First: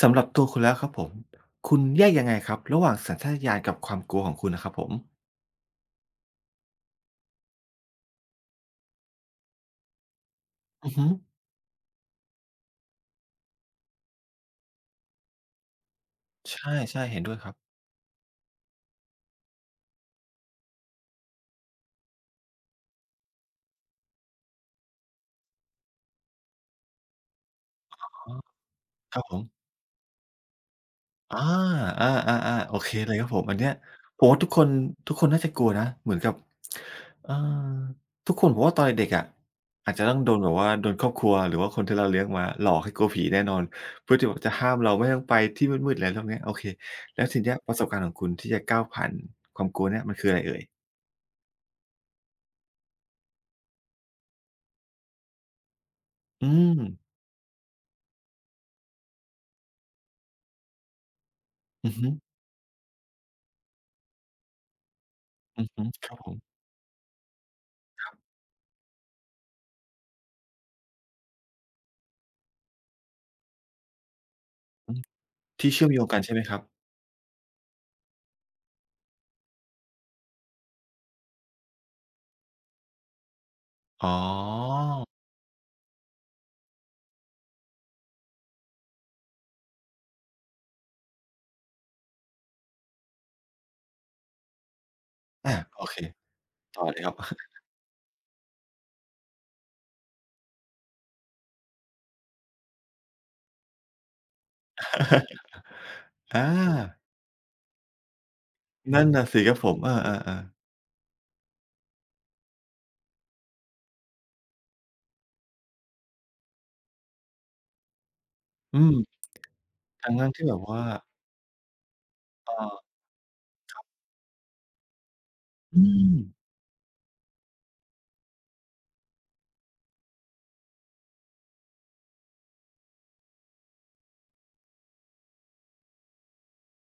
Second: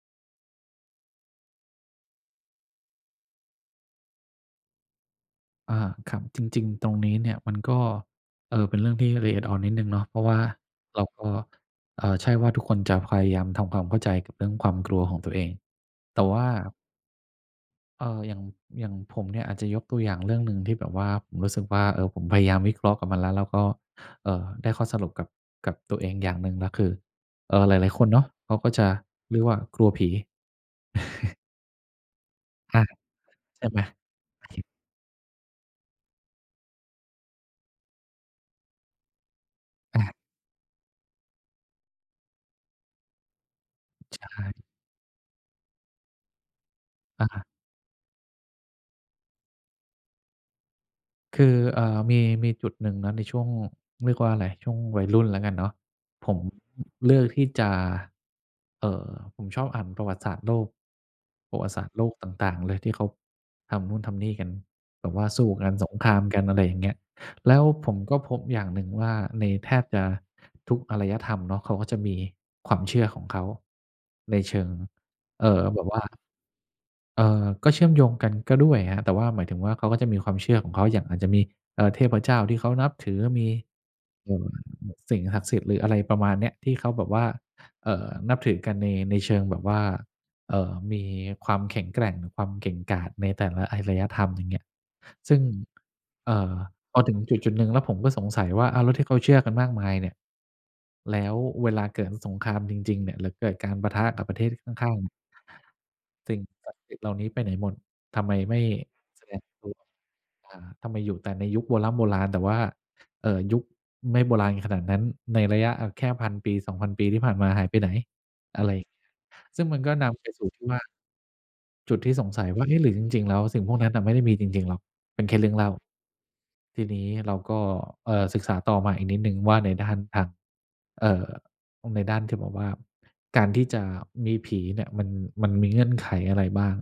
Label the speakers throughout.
Speaker 1: สำหรับตัวคุณแล้วครับผมคุณแยกยังไงครับระหว่างสัญชาตญาณกับความกลัวของคุณนะครับผม
Speaker 2: อ่าครับจริงๆตรงนี้เนี่ยมันก็เป็นเรื่องที่ละเอียดอ่อนนิดหนึ่งเนาะเพราะว่า
Speaker 1: อือ
Speaker 2: เรา
Speaker 1: ฮึ
Speaker 2: ก็ใช่ว่าทุกคนจะพยายามทำความเข้าใจกับเรื่องความกลัวของตัวเองแต่ว่า
Speaker 1: ใช่ๆเห็นด้วยครับ
Speaker 2: เอ่ออย่างอย่างผมเนี่ยอาจจะยกตัวอย่างเรื่องหนึ่งที่แบบว่าผมรู้สึกว่าเออผมพยายามวิเคราะห์กับมันแล้วแล้วก็ได้ข้อสรุปกับกับตัวเองอย่างหนึ่งแล้วคือหลายๆค
Speaker 1: อ๋
Speaker 2: น
Speaker 1: อ
Speaker 2: เนาะเขาก็จะ
Speaker 1: ครับผ
Speaker 2: เรี
Speaker 1: ม
Speaker 2: ยกว่ากลัวผี
Speaker 1: อาอาๆๆโอ
Speaker 2: อา
Speaker 1: เคเลยครับผมอัน
Speaker 2: ใช่
Speaker 1: เนี้ย
Speaker 2: ไหม
Speaker 1: ผมว่าทุกคนน่าจะกลัวนะเหมือนกับเอ่อทุกคนผมว่าตอนเด็กๆอะอาจจะ
Speaker 2: อา
Speaker 1: ต้องโดนแบบว่าโดนครอบครัวหรือว่าคนที่เราเลี้ยงมาหลอกให้กลัวผีแน่นอนเพื่
Speaker 2: ใ
Speaker 1: อที่แบบจะ
Speaker 2: ช่
Speaker 1: ห้ามเราไม่ต้องไปที่มืดๆอะไรพวกเนี้ยโอเคแล้วทีเนี้
Speaker 2: อา
Speaker 1: ยประสบการณ์ของคุณที่จะก้าวผ่านความกลัวเนี่ยมันคืออะไรเอ่ย
Speaker 2: คือมีจุดหนึ่งนะในช่วงเรียกว่าอะไรช่วงวัยรุ่นแล้วกันเนาะผม
Speaker 1: อืม
Speaker 2: เลือกที่จะเอ่อผมชอบอ่านประวัติศาสตร์โลกประวัติศาสต
Speaker 1: อือ
Speaker 2: ร์โล
Speaker 1: ฮึ
Speaker 2: กต่างๆเลยที่เขาทำนู่นทำนี่กันแบบว่าสู้
Speaker 1: อื
Speaker 2: กั
Speaker 1: อ
Speaker 2: น
Speaker 1: ฮึ
Speaker 2: สงค
Speaker 1: ครั
Speaker 2: รา
Speaker 1: บ
Speaker 2: ม
Speaker 1: ผม
Speaker 2: กันอะไรอย่างเงี้ยแล้วผมก็พบอย่างหนึ่งว่าในแทบจะทุกอารยธรรมเนาะเขาก็จะมีความเชื่อของเขาในเชิง
Speaker 1: ที่
Speaker 2: แบบ
Speaker 1: เชื่อมโย
Speaker 2: ว่า
Speaker 1: งกันใช่ไหมครับ
Speaker 2: ก็เชื่อมโยงกันก็ด้วยครับแต่ว่าหมายถึงว่าเขาก็จะมีความเชื่อของเขาอย่างอาจจะมีเทพเจ้าที่เขานับถือมี
Speaker 1: อ๋อ
Speaker 2: เอ่อสิ่งศักดิ์สิทธิ์หรืออะไรประมาณเนี้ยที่เขาแบบว่านับถือกันในในเชิงแบบว่ามีความแข็งแกร่งหรือความเก่งกาจในแต่ละอารยธรรมอย่างเงี้ยซึ่ง
Speaker 1: อาโอเค
Speaker 2: เอ่อ
Speaker 1: ต่อ
Speaker 2: พ
Speaker 1: เล
Speaker 2: อ
Speaker 1: ยค
Speaker 2: ถึ
Speaker 1: รั
Speaker 2: ง
Speaker 1: บ
Speaker 2: จุดๆหนึ่งแล้วผมก็สงสัยว่าอ้าวแล้วที่เขาเชื่อกันมากมายเนี่ยแล้วเวลาเกิดสงครามจริงๆเนี่ยหรือเกิดการปะทะกับประเทศข้างๆ สิ่ง
Speaker 1: อา
Speaker 2: ศักดิ์สิทธิ์เหล่านี้ไปไหนหมด ทำไมไม่
Speaker 1: นั่น
Speaker 2: แส
Speaker 1: น่ะ
Speaker 2: ด
Speaker 1: สิ
Speaker 2: ง
Speaker 1: ครับผ
Speaker 2: ตัว
Speaker 1: มเออๆ
Speaker 2: อ่า
Speaker 1: ๆ
Speaker 2: ทำไมอยู่แต่ในยุคโบร้ำโบราณแต่ว่ายุคไม่โบราณขนาดนั้น ในระยะอ่าแค่พันปี2,000ปีที่ผ่านมาหายไปไหนอะไร
Speaker 1: อืม
Speaker 2: ซึ่งมันก็นำไป
Speaker 1: ทั้งๆที่
Speaker 2: สู่
Speaker 1: แบบ
Speaker 2: ที่ว่า
Speaker 1: ว่า
Speaker 2: จุดที่สงสัย
Speaker 1: เอ่
Speaker 2: ว่าเอ๊ะห
Speaker 1: อ
Speaker 2: รือจริงๆแล้วสิ่งพวกนั้นน่ะไม่ได้มีจริงๆหรอก เป็นแค่เรื่องเล่า
Speaker 1: อืม
Speaker 2: ทีนี้เราก็ศึกษาต่อมาอีกนิดหนึ่งว่าในด้านทางเอ่อในด้านที่แบบว่าการที่จะมีผีเนี่ยมันมีเงื่อนไขอะไรบ้าง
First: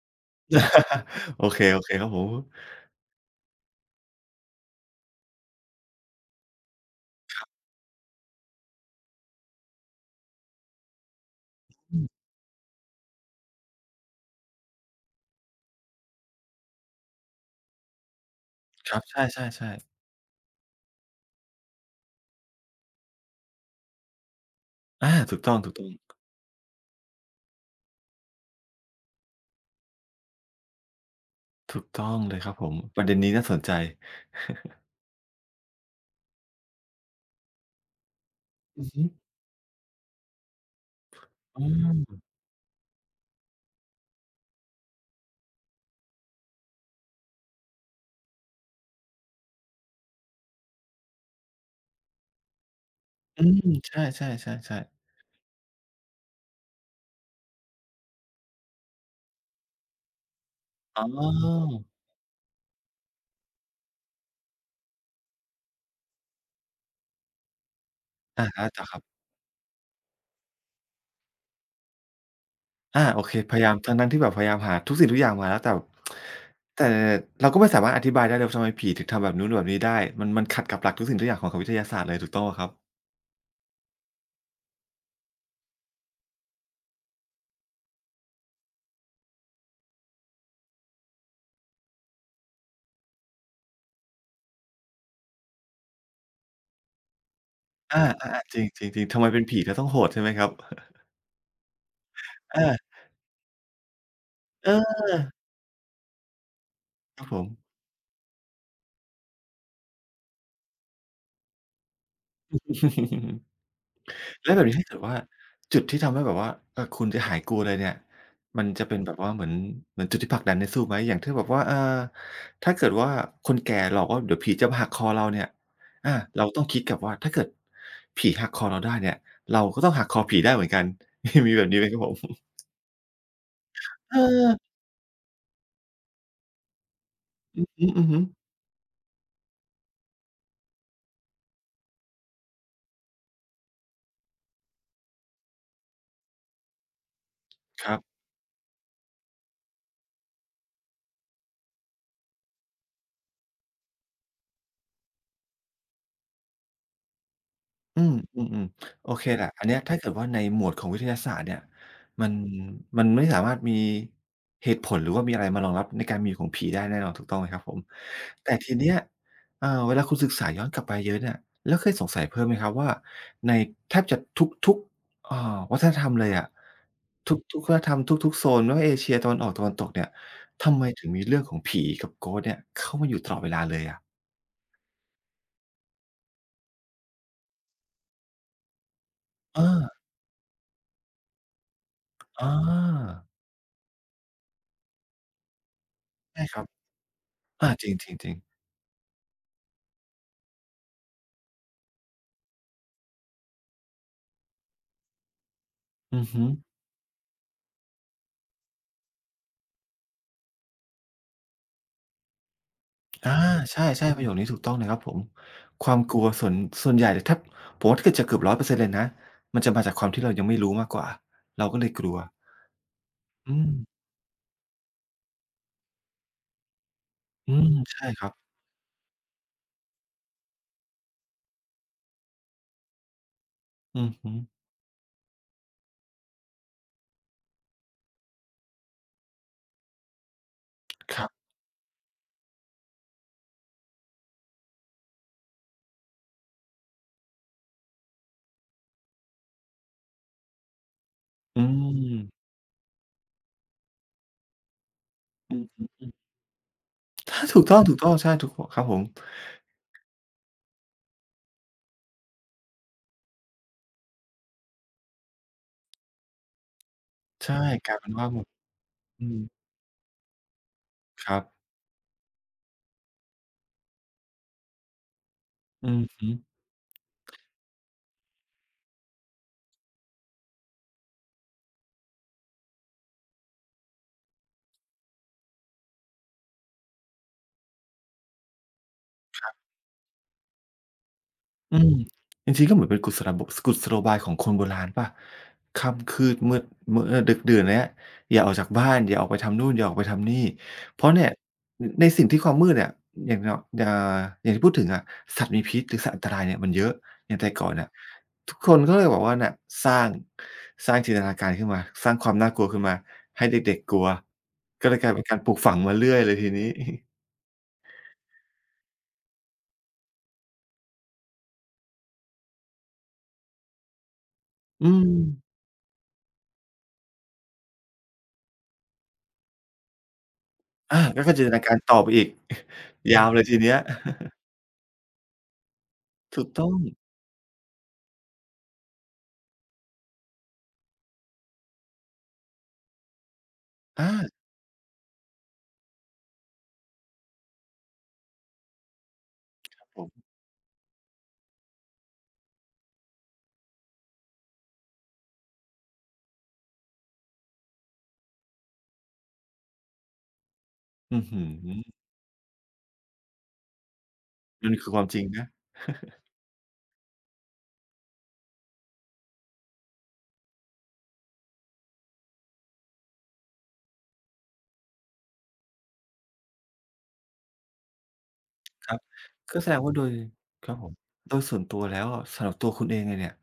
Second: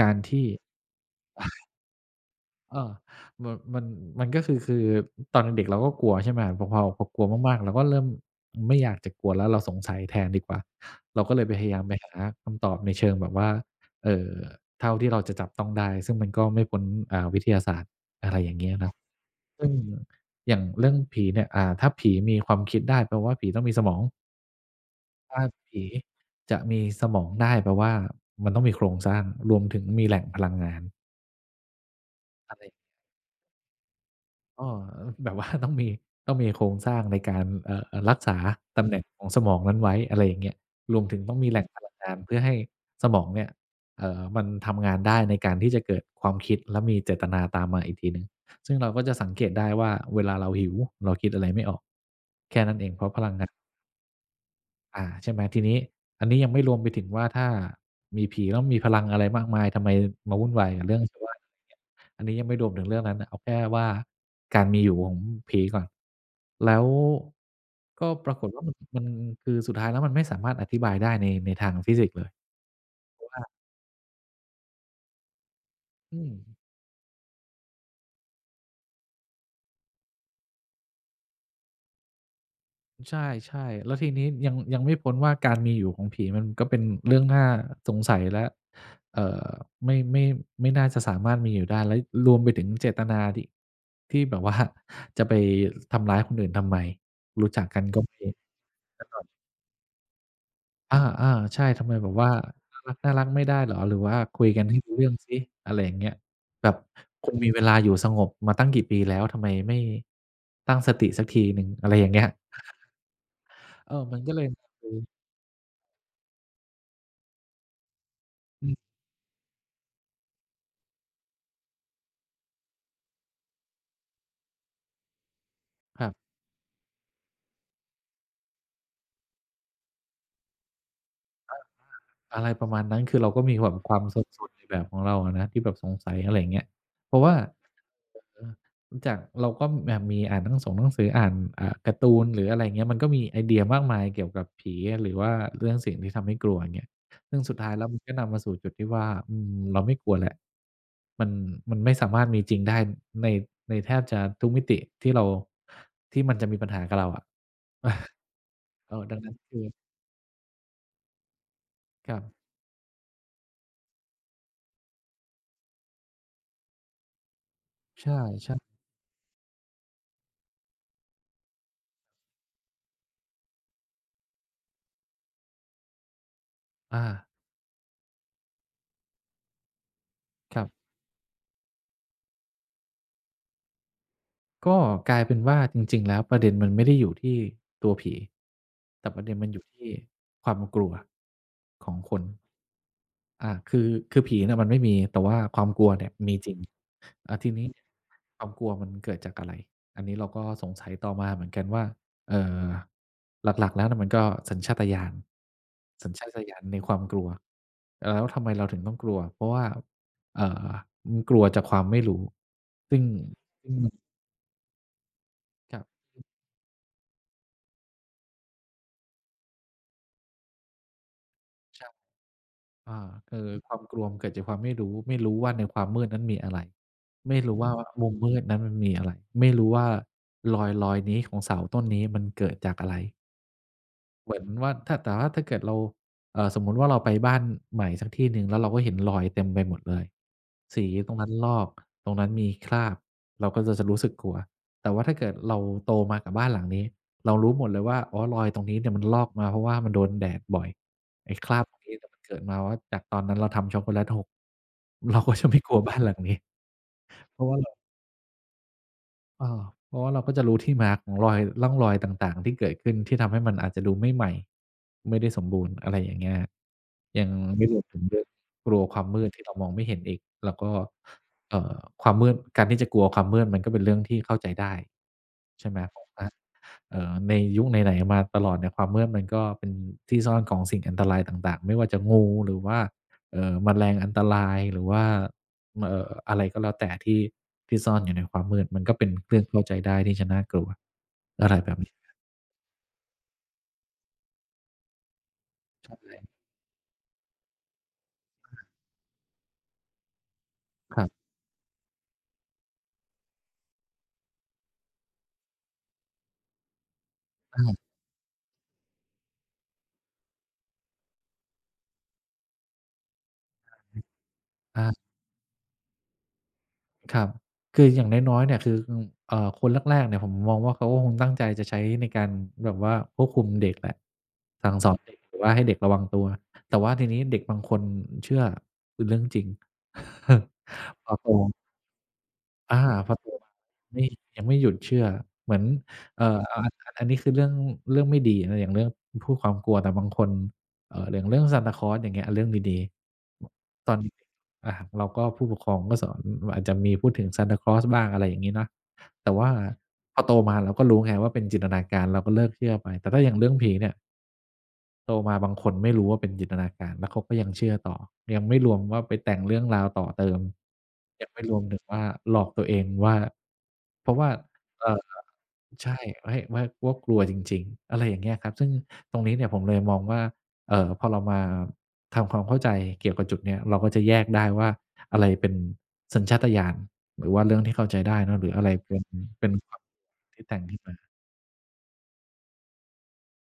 Speaker 2: การที่
Speaker 1: โอเคโอเคครับผม
Speaker 2: เออมันมันก็คือตอนเด็กๆเราก็กลัวใช่ไหมพอกลัวมากๆเราก็เริ่มไม่อยากจะกลัวแล้วเราสงสัยแทนดีกว่าเราก็เลยพยายามไป
Speaker 1: อื
Speaker 2: หา
Speaker 1: ม
Speaker 2: คำตอบในเชิงแบบว่าเอ่อเท่าที่เราจะจับต้องได้ ซึ่งมันก็ไม่พ้นอ่าวิทยาศาสตร์อะไรอย่างเงี้ย
Speaker 1: ค
Speaker 2: เนาะ
Speaker 1: รับใ
Speaker 2: ซึ่
Speaker 1: ช่
Speaker 2: ง
Speaker 1: ๆๆ
Speaker 2: อย่างเรื่องผีเนี่ยอ่าถ้าผีมีความคิดได้แปลว่าผีต้องมีสมอง
Speaker 1: อาถู
Speaker 2: ถ้า
Speaker 1: กต้องๆถูก
Speaker 2: ผี
Speaker 1: ต้อ
Speaker 2: จะมีสมองได้แปลว่ามันต้องมีโครงสร้างรวมถึงมีแหล่งพลังงาน
Speaker 1: งเลยครั
Speaker 2: อะ
Speaker 1: บ
Speaker 2: ไร
Speaker 1: ผมประเด็นนี้น่าสนใจ
Speaker 2: อ้อแบบว่าต้องมี ต้องมีโครงสร้างในการรักษา
Speaker 1: อื
Speaker 2: ตำ
Speaker 1: อ
Speaker 2: แหน่
Speaker 1: ฮึ
Speaker 2: งของสมองนั้นไว้อะไรอย่างเงี้ยรวมถึงต้องมีแห
Speaker 1: อื
Speaker 2: ล่งพลังงาน
Speaker 1: ม
Speaker 2: เพื่อให้สมองเนี่ยมันทำงานได้ในการที่จะเกิดความคิดและมีเจตนาตามมาอีกทีหนึ่งซึ่งเราก็จะสังเกตได้ว่าเวลาเราหิวเราคิดอะไรไม่ออก
Speaker 1: อืมใช่ๆๆ
Speaker 2: อา
Speaker 1: ๆ
Speaker 2: ใช่ไหมทีนี้อันนี้ยังไม่รวมไปถึงว่าถ้ามีผีแล้วมีพลังอะไรมากมายทำไมมาวุ่นวายกับเรื่อ
Speaker 1: อ๋
Speaker 2: งชาวบ้าน
Speaker 1: อ
Speaker 2: อันนี้ยังไม่รวมถึงเรื่องนั้นนะเอาแค่ว่าการมีอยู่ของผีก่อนแล้วก็ปราก
Speaker 1: อะ
Speaker 2: ฏว่า
Speaker 1: ฮะต่อครั
Speaker 2: มัน
Speaker 1: บ
Speaker 2: คือสุดท้ายแล้วมันไม่สามารถอธิบายได้ในในทางฟิสิกส์เลย
Speaker 1: อาโอเคพยายามทั้งๆที่แบบพยายามหาทุกสิ่งทุกอย่างมาแล้วแต่
Speaker 2: อืม
Speaker 1: แต่เราก็ไม่สามารถอธิบายได้เลยว่าทำไมผีถึงทำแบบนู้นแบบนี้ได้มันขัดกับหลักทุกสิ่งทุกอย่างของวิทยาศาสตร์เลยถูกต้องเปล่าครับ
Speaker 2: ใช่ๆแล้วทีนี้ยังไม่พ้นว่าการมีอยู่ของผีมันก็เป็นเรื่องน่าสงสัยและเอ่อไม่ไม่ไม่น่าจะสามารถมีอยู่ได้และรวมไปถึงเจตนาที่ที่แบบว่า จะไปทำร้ายคนอื่นทำไมรู้จักกันก็
Speaker 1: อา
Speaker 2: ไม่
Speaker 1: ๆๆจริงๆๆทำไมเป็นผีแล้วต้องโหดใช่ไหมครับ
Speaker 2: อาๆใช่ทำไมแบบว่า
Speaker 1: อา
Speaker 2: น่ารักๆไม่ได้เหรอหรือว่าคุยกันให้รู้
Speaker 1: เออ
Speaker 2: เรื่องสิอะไรอย่างเงี้ยแบบ
Speaker 1: ครับ
Speaker 2: คุณ
Speaker 1: ผ
Speaker 2: มี
Speaker 1: ม
Speaker 2: เวลาอยู่สงบมาตั้งกี่ปีแล้วทำไมไม่ตั้งสติสักทีหนึ่งอะไรอย่างเงี้ยเออมันก็เลย
Speaker 1: แล้วแบบนี้ถ้าเกิด ว่าจุดที่ทำให้แบบว่าเออคุณจะหายกลัวเลยเนี่ยมัน
Speaker 2: อื
Speaker 1: จะ
Speaker 2: ม
Speaker 1: เป็นแบบว่าเหมือนเหมือนจุดที่ผลักดันให้สู้ไหมอย่างที่แบบว่าเออถ้าเกิดว่าคนแก่หลอกว่าเดี๋ยวผีจะมาหักคอเราเนี่ย
Speaker 2: ครั
Speaker 1: อา
Speaker 2: บ
Speaker 1: เราต้องคิดกลับว่าถ้าเกิดผีหักคอเราได้เนี่ยเราก็ต้องหักคอผีได้เหมือนกัน มีแบบนี้ไหมครับผ
Speaker 2: อะ
Speaker 1: ม
Speaker 2: ไรประมาณนั้นคือเราก็มีแบบความ
Speaker 1: เอ
Speaker 2: ซ
Speaker 1: อ
Speaker 2: นๆในแบบของเราอะนะที่แบบสงสัยอะไรอย่างเงี้ยเพราะว่า
Speaker 1: อืออือ
Speaker 2: เอ
Speaker 1: ฮึ
Speaker 2: อรู้จากเราก็แบบมีอ่านหนังสืออ่านการ์ตูนหรืออะไรอย่างเงี้ยมันก็มีไอเดียมากมายเกี่ยวกับผีหรือว่าเรื่องสิ่งที่ทำให้กลัวอย่างเงี้ยซึ่งสุดท้ายแล้
Speaker 1: ค
Speaker 2: ว
Speaker 1: รั
Speaker 2: มันก็
Speaker 1: บ
Speaker 2: นำมาสู่จุดที่ว่าเราไม่กลัวแล้วมันมันไม่สามารถมีจริงได้ในแทบจะทุกมิติที่เรามันจะมีปัญหากับเราอะ
Speaker 1: อืม อืม
Speaker 2: เออ
Speaker 1: ๆโอ
Speaker 2: ดัง
Speaker 1: เค
Speaker 2: นั้น
Speaker 1: แหละ
Speaker 2: คื
Speaker 1: อั
Speaker 2: อ
Speaker 1: นเนี้ยถ้าเกิดว่าในหมวดของวิทยาศาสตร์เนี่ย
Speaker 2: ครั
Speaker 1: มัน
Speaker 2: บ
Speaker 1: มันไม่สามารถมีเหตุผลหรือว่ามีอะไรมารองรับในการมีอยู่ของผีได้แน่นอนถูกต้องไหมครับผม
Speaker 2: ใช่
Speaker 1: แต่ที
Speaker 2: ๆ
Speaker 1: เนี้ยเอ่อเวลาคุณศึกษาย้อนกลับไปเยอะเนี่ยแล้วเคยสงสัยเพิ่มไหมครับว่าในแทบจะทุกๆวัฒนธรรมเลยอะ
Speaker 2: อา
Speaker 1: ทุกๆวัฒนธรรมทุกๆโซนไม่ว่าเอเชียตะวันออกตะวันตกเนี่ย
Speaker 2: ครั
Speaker 1: ทำ
Speaker 2: บ
Speaker 1: ไมถึงมีเรื่องของผีกับ Ghost เนี่ยเข้ามาอยู่ตลอดเวลาเลยอะ
Speaker 2: ก็กลายเป็นว่าจริงๆแล้วประเด็นมันไม่ได้อยู่ที่ตัวผี แต่ประเด็นมันอ
Speaker 1: เอ
Speaker 2: ยู่
Speaker 1: อ
Speaker 2: ที่ความกลัวของคน
Speaker 1: อา
Speaker 2: อ่าคือผีน่ะมันไม่มีแต่ว่าความกลัวเนี่ยมี
Speaker 1: ใช่
Speaker 2: จริ
Speaker 1: ค
Speaker 2: ง
Speaker 1: รับ
Speaker 2: อ่าทีนี้
Speaker 1: อา
Speaker 2: เนี่ย
Speaker 1: จริง
Speaker 2: ค
Speaker 1: ๆ
Speaker 2: วาม
Speaker 1: ๆ
Speaker 2: กลัวมันเกิดจากอะไรอันนี้เราก็สงสัยต่อมาเหมือนกันว่าเอ่อหลักๆแล้วน่ะมันก็สัญชาตญาณสัญ
Speaker 1: อือ
Speaker 2: ชาต
Speaker 1: ฮึ
Speaker 2: ญาณในความกลัวแล้วทำไมเราถึงต้องกลัวเพราะว่าเอ่อมันกลัวจากความไม่รู้ซึ่ง
Speaker 1: อา
Speaker 2: ซึ่ง
Speaker 1: ใช่ๆประโยคนี้ถูกต้องเลยครับผม
Speaker 2: ครั
Speaker 1: ความ
Speaker 2: บ
Speaker 1: กลัวส่วนใหญ่เนี่ยถ้าผมว่าถ้าเกิดจะเกือบ100เปอร์เซ็นต์เลยนะมันจะมาจากความที่เรายังไม่รู้มากกว่า เราก็
Speaker 2: ใช่
Speaker 1: เลยกลัว
Speaker 2: อาคือ
Speaker 1: อื
Speaker 2: ความกลั
Speaker 1: ม
Speaker 2: วมันเกิดจากความไม่รู้ ไม่รู้ว่าในความมืดนั้นมีอะไรไม่
Speaker 1: อื
Speaker 2: รู้
Speaker 1: ม
Speaker 2: ว่า
Speaker 1: ใช่
Speaker 2: มุม
Speaker 1: ครั
Speaker 2: มื
Speaker 1: บ
Speaker 2: ดนั้นมันมีอะไรไม่รู้ว่ารอยนี้ของเสาต้นนี้มันเกิดจากอะไร
Speaker 1: อือ
Speaker 2: เห
Speaker 1: ฮึ
Speaker 2: มือนว่าถ้าแต่ว่าถ้าเกิดเราสมมุติว่าเราไปบ้านใหม่สักที่หนึ่งแล้วเราก็เห็นรอยเต็มไปหมดเลยสีตร
Speaker 1: ค
Speaker 2: ง
Speaker 1: รั
Speaker 2: นั้น
Speaker 1: บ
Speaker 2: ลอกตรงนั้นมีคราบเราก็จะรู้สึกกลัวแต่ว่าถ้าเกิดเราโตมากับบ้านหลังนี้เรารู้หมดเลยว่าอ๋อรอยตรงนี้เนี่ยมันลอกมาเพราะว่ามันโดนแดดบ่อยไอ้ครา
Speaker 1: อื
Speaker 2: บตรงนี้เนี่ยมันเกิด
Speaker 1: ม
Speaker 2: มาว่าจากตอนนั้นเราทำช็อกโกแลตหกเราก็จะ
Speaker 1: อื
Speaker 2: ไม่
Speaker 1: อ
Speaker 2: กลัว
Speaker 1: ฮึ
Speaker 2: บ้าน
Speaker 1: อื
Speaker 2: ห
Speaker 1: อ
Speaker 2: ลังนี้เพ
Speaker 1: ถ้า
Speaker 2: ราะว่า
Speaker 1: ถูกต้องๆใช่ถูกครับผม
Speaker 2: เออเพราะว่าเราก็จะรู้ที่มาของรอยร่องรอยต่างๆที่เกิดขึ้นที่ทำให้มันอาจจะดูไม่ใหม่ไม่ได้สมบูรณ์อะไรอย่างเงี้ยยัง
Speaker 1: ใช่
Speaker 2: ไม่รวม
Speaker 1: กลา
Speaker 2: ถึ
Speaker 1: ย
Speaker 2: ง
Speaker 1: เป็น
Speaker 2: เรื่อง
Speaker 1: ว่าแบบ
Speaker 2: กลัวความมื
Speaker 1: อื
Speaker 2: ด
Speaker 1: ม
Speaker 2: ที่เรามองไม่เห็นอีกแล้วก็
Speaker 1: ครับ
Speaker 2: เอ่อความมืดการที่จะกลัวความมืดมันก็เป็นเรื่องที่เข้าใจได้ใช่ไหม
Speaker 1: อื
Speaker 2: ผ
Speaker 1: อ
Speaker 2: มว่า
Speaker 1: ฮึ
Speaker 2: ในยุคไหนๆมาตลอดเนี่ยความมืดมันก็เป็นที่ซ่อนของสิ่งอันตรายต่างๆไม่ว่าจะงูหรือว่าแมลงอันตรายหรือว่าอะไรก็แล้วแต่ที่ที่ซ่อนอยู่ในความมืดมันก็เป็นเรื่องเข้าใจได้ที่จะน่ากลัวอะไรแบ
Speaker 1: อื
Speaker 2: บ
Speaker 1: ม
Speaker 2: นี้
Speaker 1: จริงๆก็เหมือนเป็นกุศลบกุศโลบายของคนโบราณเปล่า
Speaker 2: คร
Speaker 1: ค่ำ
Speaker 2: ับ
Speaker 1: คืดมืดมืดเออดึกดื่นแล้วอย่าออกจากบ้านอย่าออกไปทำนู่นอย่าออกไปทำนี่
Speaker 2: ค
Speaker 1: เพ
Speaker 2: รั
Speaker 1: ราะ
Speaker 2: บ
Speaker 1: เนี่ยอในสิ่งที่ความมืดเนี่ยอย่างเนาะอ่าอย่างที่พูดถึงอะสัตว์มีพิษหรือสัตว์อันตรายเนี่ยมันเยอะอย่างแต่ก่อน
Speaker 2: อา
Speaker 1: น่ะทุกคนก็เลยบอกว่าเนี่ยสร้างสร้างจินตนาการขึ้นมาสร้างความน่ากลัวขึ้นมาให้เด็กๆกลัวก็เลย
Speaker 2: อา
Speaker 1: กลายเป็นการปลูกฝังมาเรื่อยเลยทีนี้
Speaker 2: ครับคืออย่างน้อยๆเนี่ยคือคนแรกๆเนี่ยผมมองว่าเขาก็คงตั้งใจจะใช้ในการแบบว่าควบคุมเด็กแหละ สั่งส
Speaker 1: อื
Speaker 2: อน
Speaker 1: ม
Speaker 2: เด็กหรือว่าให้เด็กระวังตัว แต่ว่าทีนี้เด็กบางคนเชื่อคือเรื่องจริง
Speaker 1: อา
Speaker 2: พอ
Speaker 1: แล้ว
Speaker 2: โต
Speaker 1: ก็จินตนาการต่อไปอีก
Speaker 2: อาพ อ
Speaker 1: ยา
Speaker 2: โต
Speaker 1: วเลย
Speaker 2: มา
Speaker 1: ทีเนี้ย
Speaker 2: ไม่ยังไม่หยุดเชื่อเหมือนเอ่อ
Speaker 1: ถูก
Speaker 2: อาอ
Speaker 1: ต้อง
Speaker 2: ันนี้คือเรื่องไม่ดีนะอย่างเรื่องพูดความกลัวแต่บางคนอย่างเรื่องซานตาคลอสอย่างเงี้ยเรื่องดีๆตอน
Speaker 1: อา
Speaker 2: เด็กๆอาเราก็ผู้ปกครองก็สอนอาจจะมีพูดถึงซานตาคลอสบ้างอะไรอย่างงี้เนาะแต่ว่า
Speaker 1: ครับผ
Speaker 2: พอ
Speaker 1: ม
Speaker 2: โตมาเราก็รู้ไงว่าเป็นจินตนาการเราก็เลิกเชื่อไปแต่ถ้าอย่างเรื่องผีเนี่ย โตมาบางคนไม่รู้ว่าเป็นจินตนาการแล้วเขาก็ยังเชื่อต่อยังไม่รวมว่าไปแต่งเรื่องราวต่อเติม
Speaker 1: อื้อ
Speaker 2: ยังไม่
Speaker 1: ฮือ
Speaker 2: รวมถึงว่าหลอกตัวเองว่าเพราะว่า
Speaker 1: มัน
Speaker 2: เอ่
Speaker 1: คือค
Speaker 2: อ
Speaker 1: วามจริงนะ
Speaker 2: ใช่ให้ว่ากลัวจริงๆอะไรอย่างเงี้ยครับซึ่งตรงนี้เนี่ยผมเลยมองว่าพอเรามาทำความเข้าใจเกี่ยวกับจุดเนี้ยเราก็จะแยกได้ว่าอะไรเป็นสัญชาตญาณหรือว่าเรื่องที่เข้าใจได้เนาะหรืออะไร
Speaker 1: ค
Speaker 2: เป็
Speaker 1: รับ
Speaker 2: น
Speaker 1: ก็
Speaker 2: ค
Speaker 1: แสด
Speaker 2: วาม
Speaker 1: งว่าโดย
Speaker 2: คิดที่แต่ง
Speaker 1: ครับ
Speaker 2: ขึ้น
Speaker 1: ผม
Speaker 2: มา
Speaker 1: โดยส่วนตัวแล้วอะสำหรับตัวคุณเองเลยเนี่ย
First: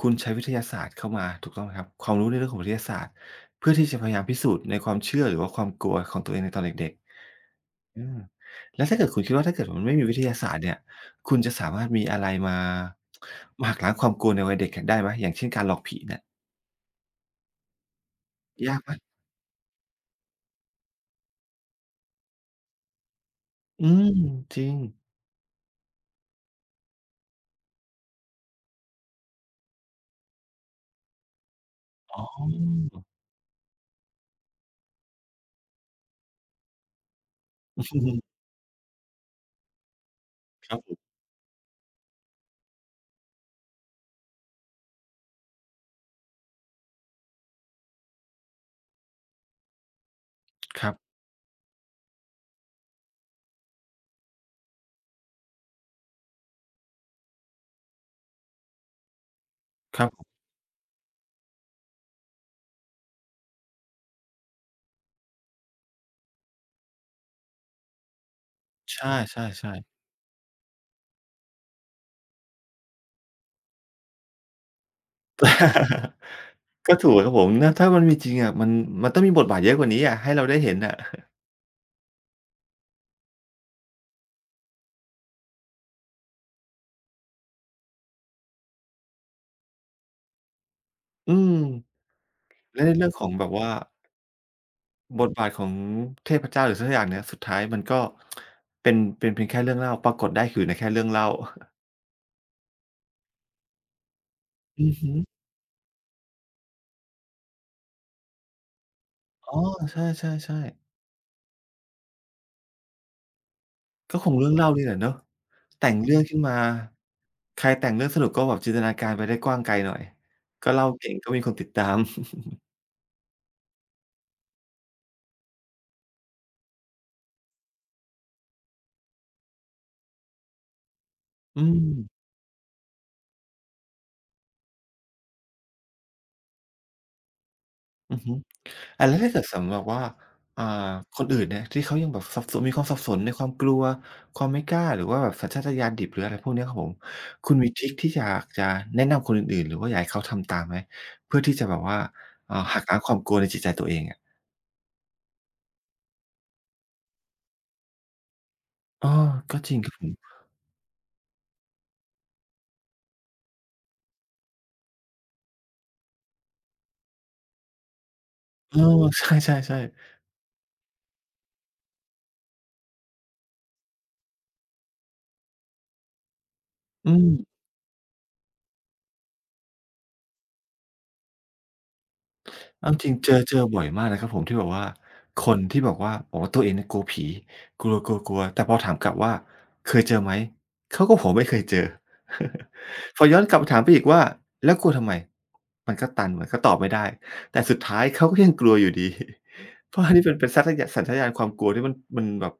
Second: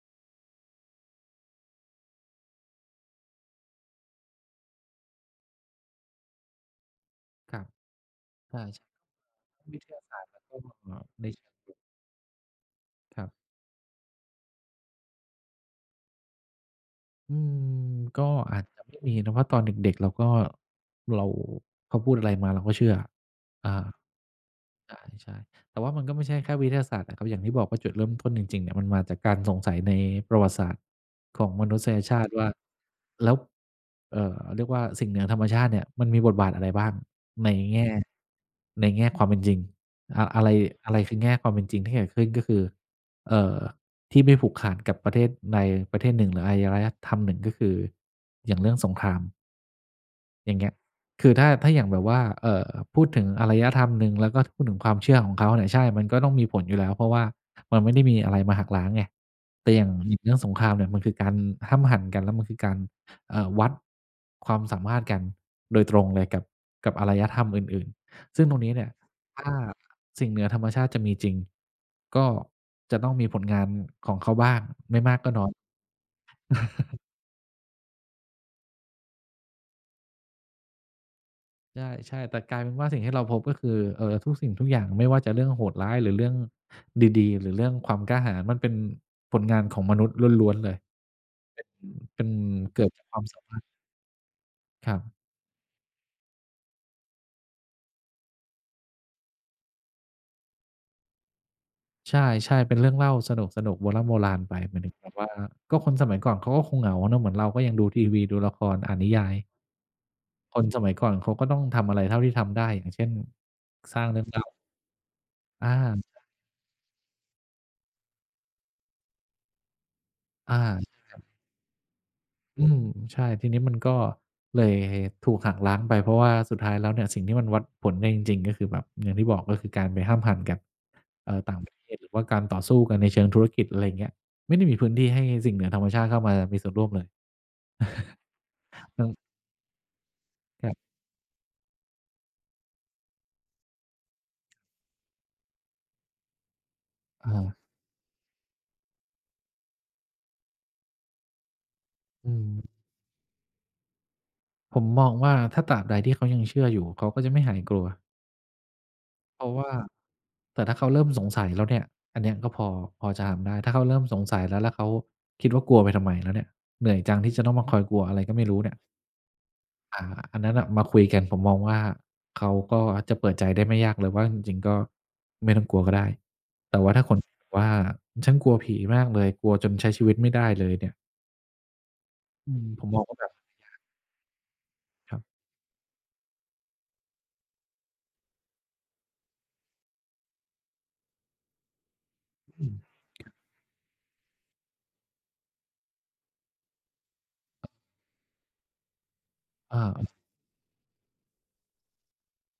Speaker 1: คุณใช้วิทยาศาสตร์เข้ามาถูกต้องไหมครับความรู้ในเรื่องของวิทยาศาสตร์เพื่อที่จะพยายามพิสูจน์ในความเชื่อหรือว่าความกลัวของตัวเองในตอนเด็ก
Speaker 2: ครับ
Speaker 1: ๆอา
Speaker 2: ใช่
Speaker 1: แล้วถ้าเกิดคุณคิดว่าถ้าเกิด
Speaker 2: ๆวิ
Speaker 1: มัน
Speaker 2: ท
Speaker 1: ไม่
Speaker 2: ยา
Speaker 1: มีวิ
Speaker 2: ศาส
Speaker 1: ท
Speaker 2: ตร์
Speaker 1: ยา
Speaker 2: แล้ว
Speaker 1: ศา
Speaker 2: ก
Speaker 1: สตร์เนี่ย
Speaker 2: ็ใน
Speaker 1: คุณจะสามารถมีอะไรมา
Speaker 2: ครับ
Speaker 1: มาหักล้างความกลัวในวัยเด็กอะได้ไหมอย่างเช่นการหลอกผีเนี่ย
Speaker 2: อืมก็อาจ
Speaker 1: ยา
Speaker 2: จะ
Speaker 1: กไหม
Speaker 2: ไม่มีนะเพราะตอนเด็กๆเราก็เราเขาพูดอะไรมาเราก็เชื่ออา
Speaker 1: อืมจริง
Speaker 2: ใช่ใช่แต่ว่ามันก็ไม่ใช่แค่วิทยาศาสตร์อะครับอย่างที่บอกว่าจุดเริ่มต้นจริงๆเนี่ยมันมาจากการสงสัยในประวัติศาสตร์ของมนุษย
Speaker 1: อ๋
Speaker 2: ชาติว่า
Speaker 1: อ
Speaker 2: แล้วเรียกว่าสิ่งเหนือธรรมชาติเนี่ยมันมีบทบาทอะไรบ้างในแง่ ความเป็นจริงอะอะไร
Speaker 1: ครับผ
Speaker 2: อะไรคื
Speaker 1: ม
Speaker 2: อแง่ความเป็นจริงที่เกิดขึ้นก็คือเอ่อที่ไม่ผูกขาดกับประเทศใดประเทศหนึ่งหรืออารยธรรมหนึ่งก็คืออย่างเรื่องสงคราม อย่างเงี้ย
Speaker 1: ครับ
Speaker 2: คือถ้าอย่างแบบว่าพูดถึงอารยธรรมหนึ่งแล้วก็พูดถึงความเชื่อของเขาเนี่ยใช่ มันก็ต้องมีผลอยู่แล้วเพราะว่ามันไม่ได้มีอะไรมาหักล้างไงแต่อย่าง
Speaker 1: ครั
Speaker 2: เรื่
Speaker 1: บ
Speaker 2: องสงครามเนี่ยมันคือการห้ำหั่นกันแล้วมันคือการวัดความสามารถกันโดยตรงเลยกับอารยธรรมอื่นๆซึ่งตรงนี้เนี่ย
Speaker 1: ใ
Speaker 2: ถ้า
Speaker 1: ช่ๆๆ
Speaker 2: สิ่งเหนือธรรมชาติจะมีจริงก็จะต้องมีผลงานของเขาบ้างไม่มากก็น้อย
Speaker 1: ก็ถูกครับผมนะถ้ามันมีจริงอะมันมันต้องมีบทบาทเยอะกว่านี้อะให้เราได้เห็นอะ
Speaker 2: ใช่ๆแต่กลายเป็นว่าสิ่งที่เราพบก็คือทุกสิ่งทุกอย่างไม่ว่าจะเรื่องโหดร้ายหรือเรื่องดีๆหรือเรื่องความกล้าหาญมันเป็นผลงานของมนุษย์ล้วนๆเลย
Speaker 1: อืม
Speaker 2: เป็น
Speaker 1: และ
Speaker 2: เกิด
Speaker 1: ใน
Speaker 2: จาก
Speaker 1: เรื่อง
Speaker 2: ควา
Speaker 1: ข
Speaker 2: ม
Speaker 1: อง
Speaker 2: สา
Speaker 1: แบบ
Speaker 2: มาร
Speaker 1: ว่า
Speaker 2: ถครั
Speaker 1: บ
Speaker 2: บ
Speaker 1: ทบาทของเทพเจ้าหรือสักอย่างเนี่ยสุดท้ายมันก็เป็นเพียงแค่เรื่องเล่าปรากฏได้คือในแค่เรื่องเล่า
Speaker 2: ใช่ๆเป็นเรื่องเล่าสนุกๆโบร่ำโบราณไปหมาย
Speaker 1: อื
Speaker 2: ถึง
Speaker 1: อ
Speaker 2: แบ
Speaker 1: ฮึ
Speaker 2: บว่าก็คนสมัยก่อนเขาก็คงเหงาเนาะเหมือนเราก็ยังดูทีวีดูละครอ่านนิยาย
Speaker 1: อ๋อใช
Speaker 2: ค
Speaker 1: ่
Speaker 2: น
Speaker 1: ๆ
Speaker 2: สมัย
Speaker 1: ๆ
Speaker 2: ก่อนเขาก็ต้องทำอะไรเท่าที่ทำได้อย่างเช่นสร้าง
Speaker 1: ก็
Speaker 2: เรื่อง
Speaker 1: คงเรื่อง
Speaker 2: เล่า
Speaker 1: เล่านี่แหละเนาะแต่ง
Speaker 2: อา
Speaker 1: เรื่องขึ้นมาใครแต่งเรื่องสนุกก็แบบจินตนาการไปได้กว้างไกลหน่อยก็
Speaker 2: อา
Speaker 1: เล่าเก่งก็มีคนติดตาม
Speaker 2: อืมใช่ทีนี้มันก็เลยถูกหักล้างไปเพราะว่าสุดท้ายแล้วเนี่ยสิ่งที่มันวัดผลได้จริงๆก็คือแบบอย่างที่บอกก็คือการไปห้ามหันกันต่าง
Speaker 1: อื
Speaker 2: ประเทศหรือว่า
Speaker 1: ม
Speaker 2: การต่อสู้กันในเชิงธุรกิจอะไรอย่างเงี้ยไม่ได้มีพื้นที่ให้สิ่งเหนือธรรมชาติเข้ามามีส่วนร่วมเลย
Speaker 1: อือฮึ อาแล้ว
Speaker 2: อ่
Speaker 1: ถ้าเกิดสำหรับว่าอ่า
Speaker 2: ครับ
Speaker 1: คนอื่นเนี่ยที่เขายังแบบสับสนมีความสับสนในความกลัวความไม่กล้าหรือว่าแบบสัญชาตญาณดิบหรืออะไรพวกเนี้ยครับผมคุ
Speaker 2: อา
Speaker 1: ณมีทริกที่อยากจะแนะนำคนอื่นๆหรือว่าอยากให้เขาทำตามไหมเพื่อที่จะแบบว่า
Speaker 2: อื
Speaker 1: หัก
Speaker 2: ม
Speaker 1: ล้างความกลัวในจิตใจตัวเองอะ
Speaker 2: ผมมองว่าถ้าตราบใดที่เขายังเชื่ออยู่เขาก็จะไม่หายกลัว
Speaker 1: เออ
Speaker 2: เพราะ
Speaker 1: ก็
Speaker 2: ว่า
Speaker 1: จริงครับผม
Speaker 2: แต่ถ้าเขาเริ่มสงสัยแล้วเนี่ยอันเนี้ยก็พอจะทำได้ถ้าเขาเริ่มสงสัยแล้วแล้วเขาคิดว่ากลัวไปทำไมแล้วเนี่ยเหนื่อยจังที่จะต้องมาคอยกลัวอะไรก็ไม่รู้เนี่
Speaker 1: เอ
Speaker 2: ย
Speaker 1: อใช่
Speaker 2: อา
Speaker 1: ๆ
Speaker 2: อันนั้นน่ะมาคุยกันผมมองว่าเขาก็จะเปิดใจได้ไม่ยากเลยว่าจริงๆก็ไม่ต้องกลัวก็ได้แต่ว่าถ้า
Speaker 1: ๆ
Speaker 2: ค
Speaker 1: อื
Speaker 2: น
Speaker 1: ม
Speaker 2: ที่แบบว่าฉันกลัวผีมากเลยกลัวจนใช้ชีวิตไม่ได้เลยเนี่ยอืมผม
Speaker 1: เอา
Speaker 2: มอง
Speaker 1: จริง
Speaker 2: ว่าแบ
Speaker 1: เจ
Speaker 2: บ
Speaker 1: อเจอบ่อยมากนะครับผมที่แบบว่า
Speaker 2: ครับ
Speaker 1: คนที่บอกว่าตัวเองเนี่ยกลัวผีกลัวกลัวๆๆแต่พอถามกลับว่าเคยเจอไหมเขาก็บอกไม่เคยเจอ
Speaker 2: อ
Speaker 1: พอย้อนกลับมาถามไปอีกว่าแล้วกลัวทำไมมันก็ตอบไม่ได้แต่สุดท้ายเขาก็ยังกลัวอยู่ดี เพราะอั
Speaker 2: า
Speaker 1: นนี้มันเป็นสัตยะสัญชาตญาณความกลัวที่มันแบบ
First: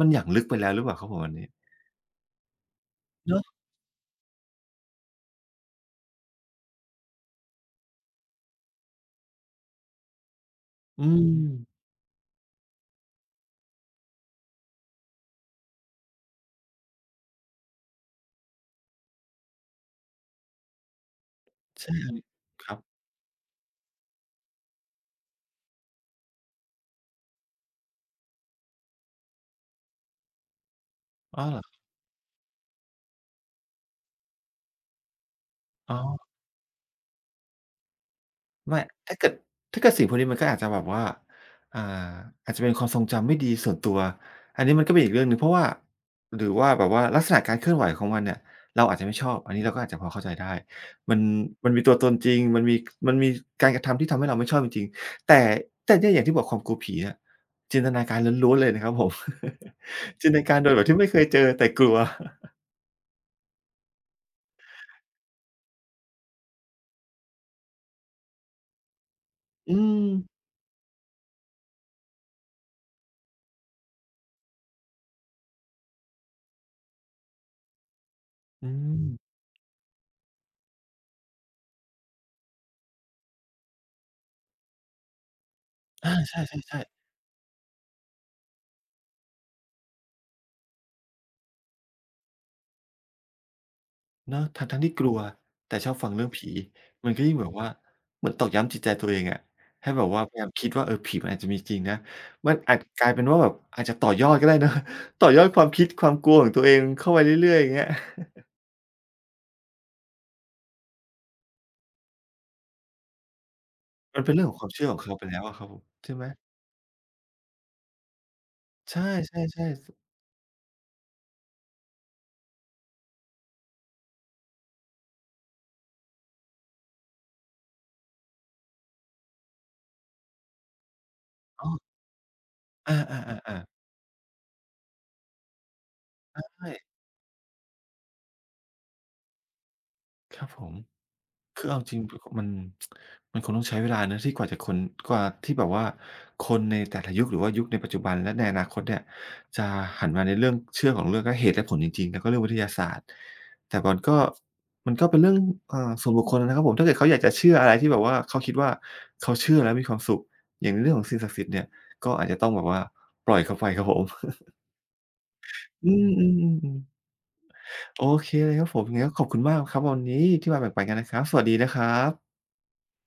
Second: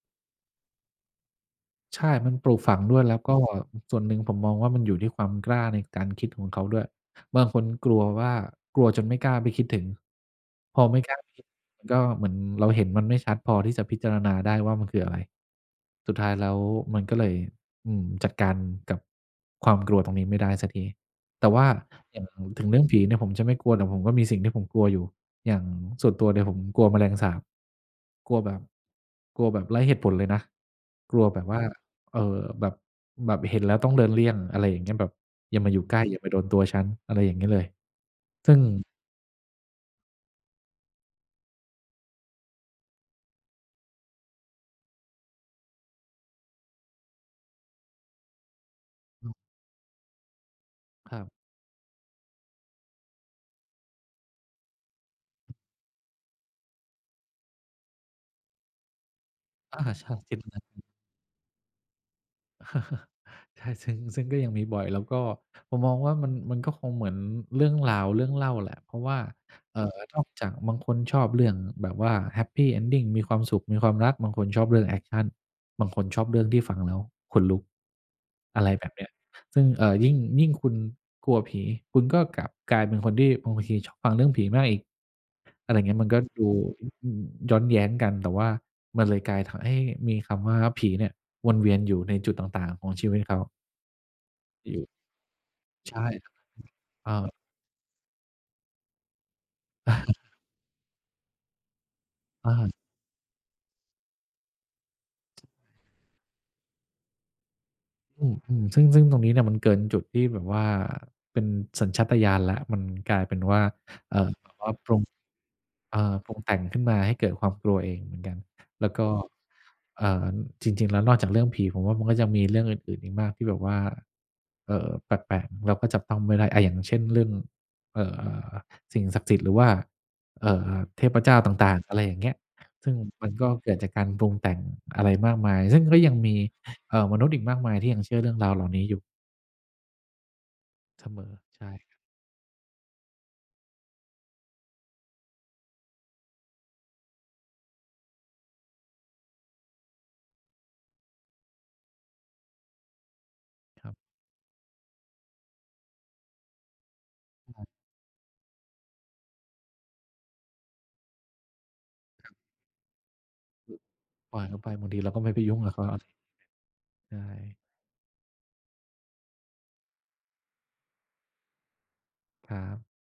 Speaker 1: มันหยั่งลึกไปแล้วหรือเปล่าครับผมอันนี้
Speaker 2: ใช่ มันปลูกฝังด้วยแล้วก็
Speaker 1: เนาะ
Speaker 2: ส่วนหนึ่งผมมองว่ามันอยู่ที่ความกล้าในการคิดของเขาด้วยบางคนกลัวว่ากลัวจนไม่กล้าไปคิดถึงพอไม่
Speaker 1: อื
Speaker 2: กล้าไปคิด
Speaker 1: ม
Speaker 2: มันก็เหมือนเราเห็นมันไม่ชัดพอที่จะพิจารณาได้ว่ามันคืออะไรสุดท้ายแล้วมันก็เลยอืมจัดการกับความกลัวตรงนี้ไม่ได้สักทีแต่ว่า
Speaker 1: ใช่
Speaker 2: อย่างถึ
Speaker 1: ค
Speaker 2: ง
Speaker 1: รั
Speaker 2: เรื่
Speaker 1: บ
Speaker 2: องผีเนี่ยผมจะไม่กลัวแต่ผมก็มีสิ่งที่ผมกลัวอยู่อย่างส่วนตัวเนี่ยผมกลัวแมลงสาบ กลัวแบบกลัวแบบไร้เหตุผลเลยนะกลัว
Speaker 1: อ
Speaker 2: แบ
Speaker 1: อ
Speaker 2: บ
Speaker 1: เหร
Speaker 2: ว่า
Speaker 1: อ
Speaker 2: เอ่อแบบแบบเห็นแล้วต้องเดินเลี่ยงอะไรอย่างเงี้ยแบบอย่ามาอยู่
Speaker 1: อ๋
Speaker 2: ใก
Speaker 1: อ
Speaker 2: ล้อย่ามาโดนตัวฉันอะไรอย่างงี้เลยซึ่ง
Speaker 1: ไม่ถ้าเกิดถ้าเกิดสิ่งพวกนี้มันก็อาจจะแบบว่าอ่าอาจจะเป็นความทรงจำไม่ดีส่วนตัวอันนี้มันก็เป็นอีกเรื่องหนึ่งเพราะว่าหรือว่าแบบว่าลักษณะการเคลื่อนไหวของมันเนี่ยเราอาจจะไม่ช
Speaker 2: อื
Speaker 1: อบ
Speaker 2: ม
Speaker 1: อันนี้เราก็อาจจะพอเข้าใจได้
Speaker 2: ค
Speaker 1: มั
Speaker 2: รั
Speaker 1: น
Speaker 2: บ
Speaker 1: มันมีตัวตนจริง มันมีการกระทำที่ทำให้เราไม่ชอบจริงๆแต่แต่เนี่ยอย่างที่บอกความกลัวผีเนี่ยจินตนาการล้วนๆเลยนะครับผม
Speaker 2: อาใช่
Speaker 1: จิน
Speaker 2: คิ
Speaker 1: ต
Speaker 2: ดแบ
Speaker 1: นา
Speaker 2: บ
Speaker 1: การ
Speaker 2: นั้
Speaker 1: โดยแบ
Speaker 2: น
Speaker 1: บที่ไม่เคยเจอแต่กลัว
Speaker 2: ใช่ซึ่งก็ยังมีบ่อยแล้วก็ผมมองว่ามันก็คงเหมือนเรื่องราวเรื่องเล่าแหละเพราะว่า
Speaker 1: อื
Speaker 2: เอ่อ
Speaker 1: ม
Speaker 2: นอกจากบางคนชอบเรื่องแบบว่า Happy Ending มีความสุขมีความรักบางคนชอบเรื่องแอกชันบางคนชอบเรื่องที่ฟังแล้วขนลุกอะ
Speaker 1: อื
Speaker 2: ไรแบบ
Speaker 1: ม
Speaker 2: เนี้ย ซึ่งยิ่งคุณกลัวผีคุณก็กลับกลายเป็นคนที่บางทีชอบฟังเรื่องผีมากอีกอะไรเงี้ยมัน
Speaker 1: อา
Speaker 2: ก็
Speaker 1: ใช
Speaker 2: ดู
Speaker 1: ่ๆๆ
Speaker 2: อืมย้อนแย้งกันแต่ว่ามันเลยกลายทำให้มีคำว่าผีเนี่ยวนเวียนอยู่ในจุดต่างๆของชีวิตเขา
Speaker 1: เนาะ
Speaker 2: อ
Speaker 1: ทั้ง
Speaker 2: ยู่
Speaker 1: ๆที่กลัวแต่ชอบ
Speaker 2: ใช่
Speaker 1: ฟังเรื่องผีมั
Speaker 2: เอ่อ
Speaker 1: นก็ยิ่งแบบว่าเหมือนตอกย้ำจิตใจตัวเองอะให้แบบว่า พยายามคิดว่าเออผีมันอาจจะมีจริงนะมั
Speaker 2: อา
Speaker 1: นอาจกลายเป็นว่าแบบอาจจะต่อยอดก็ได้ นะต่อยอดความคิดความกลัวของตัวเองเข้าไปเรื่อยๆอย่างเงี้ย
Speaker 2: อืมอืมซึ่งตรงนี้เนี่ยมันเกินจุดที่แบบว่าเป็นสัญชาตญาณแล้วมันกลายเป็นว่า
Speaker 1: มันเป็นเรื่อ
Speaker 2: แบ
Speaker 1: งข
Speaker 2: บ
Speaker 1: องค
Speaker 2: ว่า
Speaker 1: วามเชื่
Speaker 2: ป
Speaker 1: อ
Speaker 2: รุ
Speaker 1: ของ
Speaker 2: ง
Speaker 1: เขาไปแล้วอะครับผมใช่ไหม
Speaker 2: ปรุงแต่งขึ้นมาให้เกิดความกลัวเองเหมือนกันแล้ว
Speaker 1: ใช่
Speaker 2: ก็
Speaker 1: ๆๆส
Speaker 2: เอ่อจริงๆแล้วนอกจากเรื่องผีผมว่ามันก็ยังมีเรื่องอื่นๆอีกมากที่แบบว่าแปลกๆเราก็จับต้องไม่ได้อาอย่างเช่นเรื่องเอ่อสิ่งศักดิ์สิทธิ์หรือว่าเอ่อเทพเจ้า
Speaker 1: อ้
Speaker 2: ต่างๆ
Speaker 1: อ
Speaker 2: อะไรอย่างเงี้ยซึ่ง
Speaker 1: อา
Speaker 2: มันก็
Speaker 1: ๆๆ
Speaker 2: เกิด
Speaker 1: ๆ
Speaker 2: จากการปรุงแต่งอะไรมากมายซึ่งก็ยังมี
Speaker 1: ใช่
Speaker 2: มนุษย์อีกมากมายที่ยังเชื่อเรื่องราวเหล่านี้อยู่
Speaker 1: ครับผม
Speaker 2: เสมอ
Speaker 1: คือ
Speaker 2: ใช่
Speaker 1: เอาจริงพมันมันคงต้องใช้เวลานะที่กว่าจะคนกว่าที่แบบว่าคนในแต่ละยุคหรือว่ายุคในปัจจุบันและในอนาคตเนี่ยจะหันมาในเรื่องเชื่อของเรื่องและเหตุและผลจริงๆแล้วก็เรื่องวิทยาศาสตร์แต่
Speaker 2: ครั
Speaker 1: มัน
Speaker 2: บ
Speaker 1: ก็มันก็เป็นเรื่องส่วนบุคคลอะนะครับผมถ้าเกิดเขาอยากจะเชื่ออะไรที่แบบว่าเขาคิดว่าเขาเชื่อแล้วมีความสุขอย่างในเรื่องของสิ่งศักดิ์สิทธิ์เนี่ยก็อาจจะต้องแบบว่าปล่อยเขาไปครับผม
Speaker 2: ปล่อยเขาไปบางทีเราก็ไม่ไปยุ่งกับเขา
Speaker 1: อืมๆๆๆ
Speaker 2: ใช่
Speaker 1: โอเคเลยครับผมยังไงก็ขอบคุณมากครับวันนี้ที่มาแบ่งปันกันนะครับสวัสดีนะครับ
Speaker 2: ครับ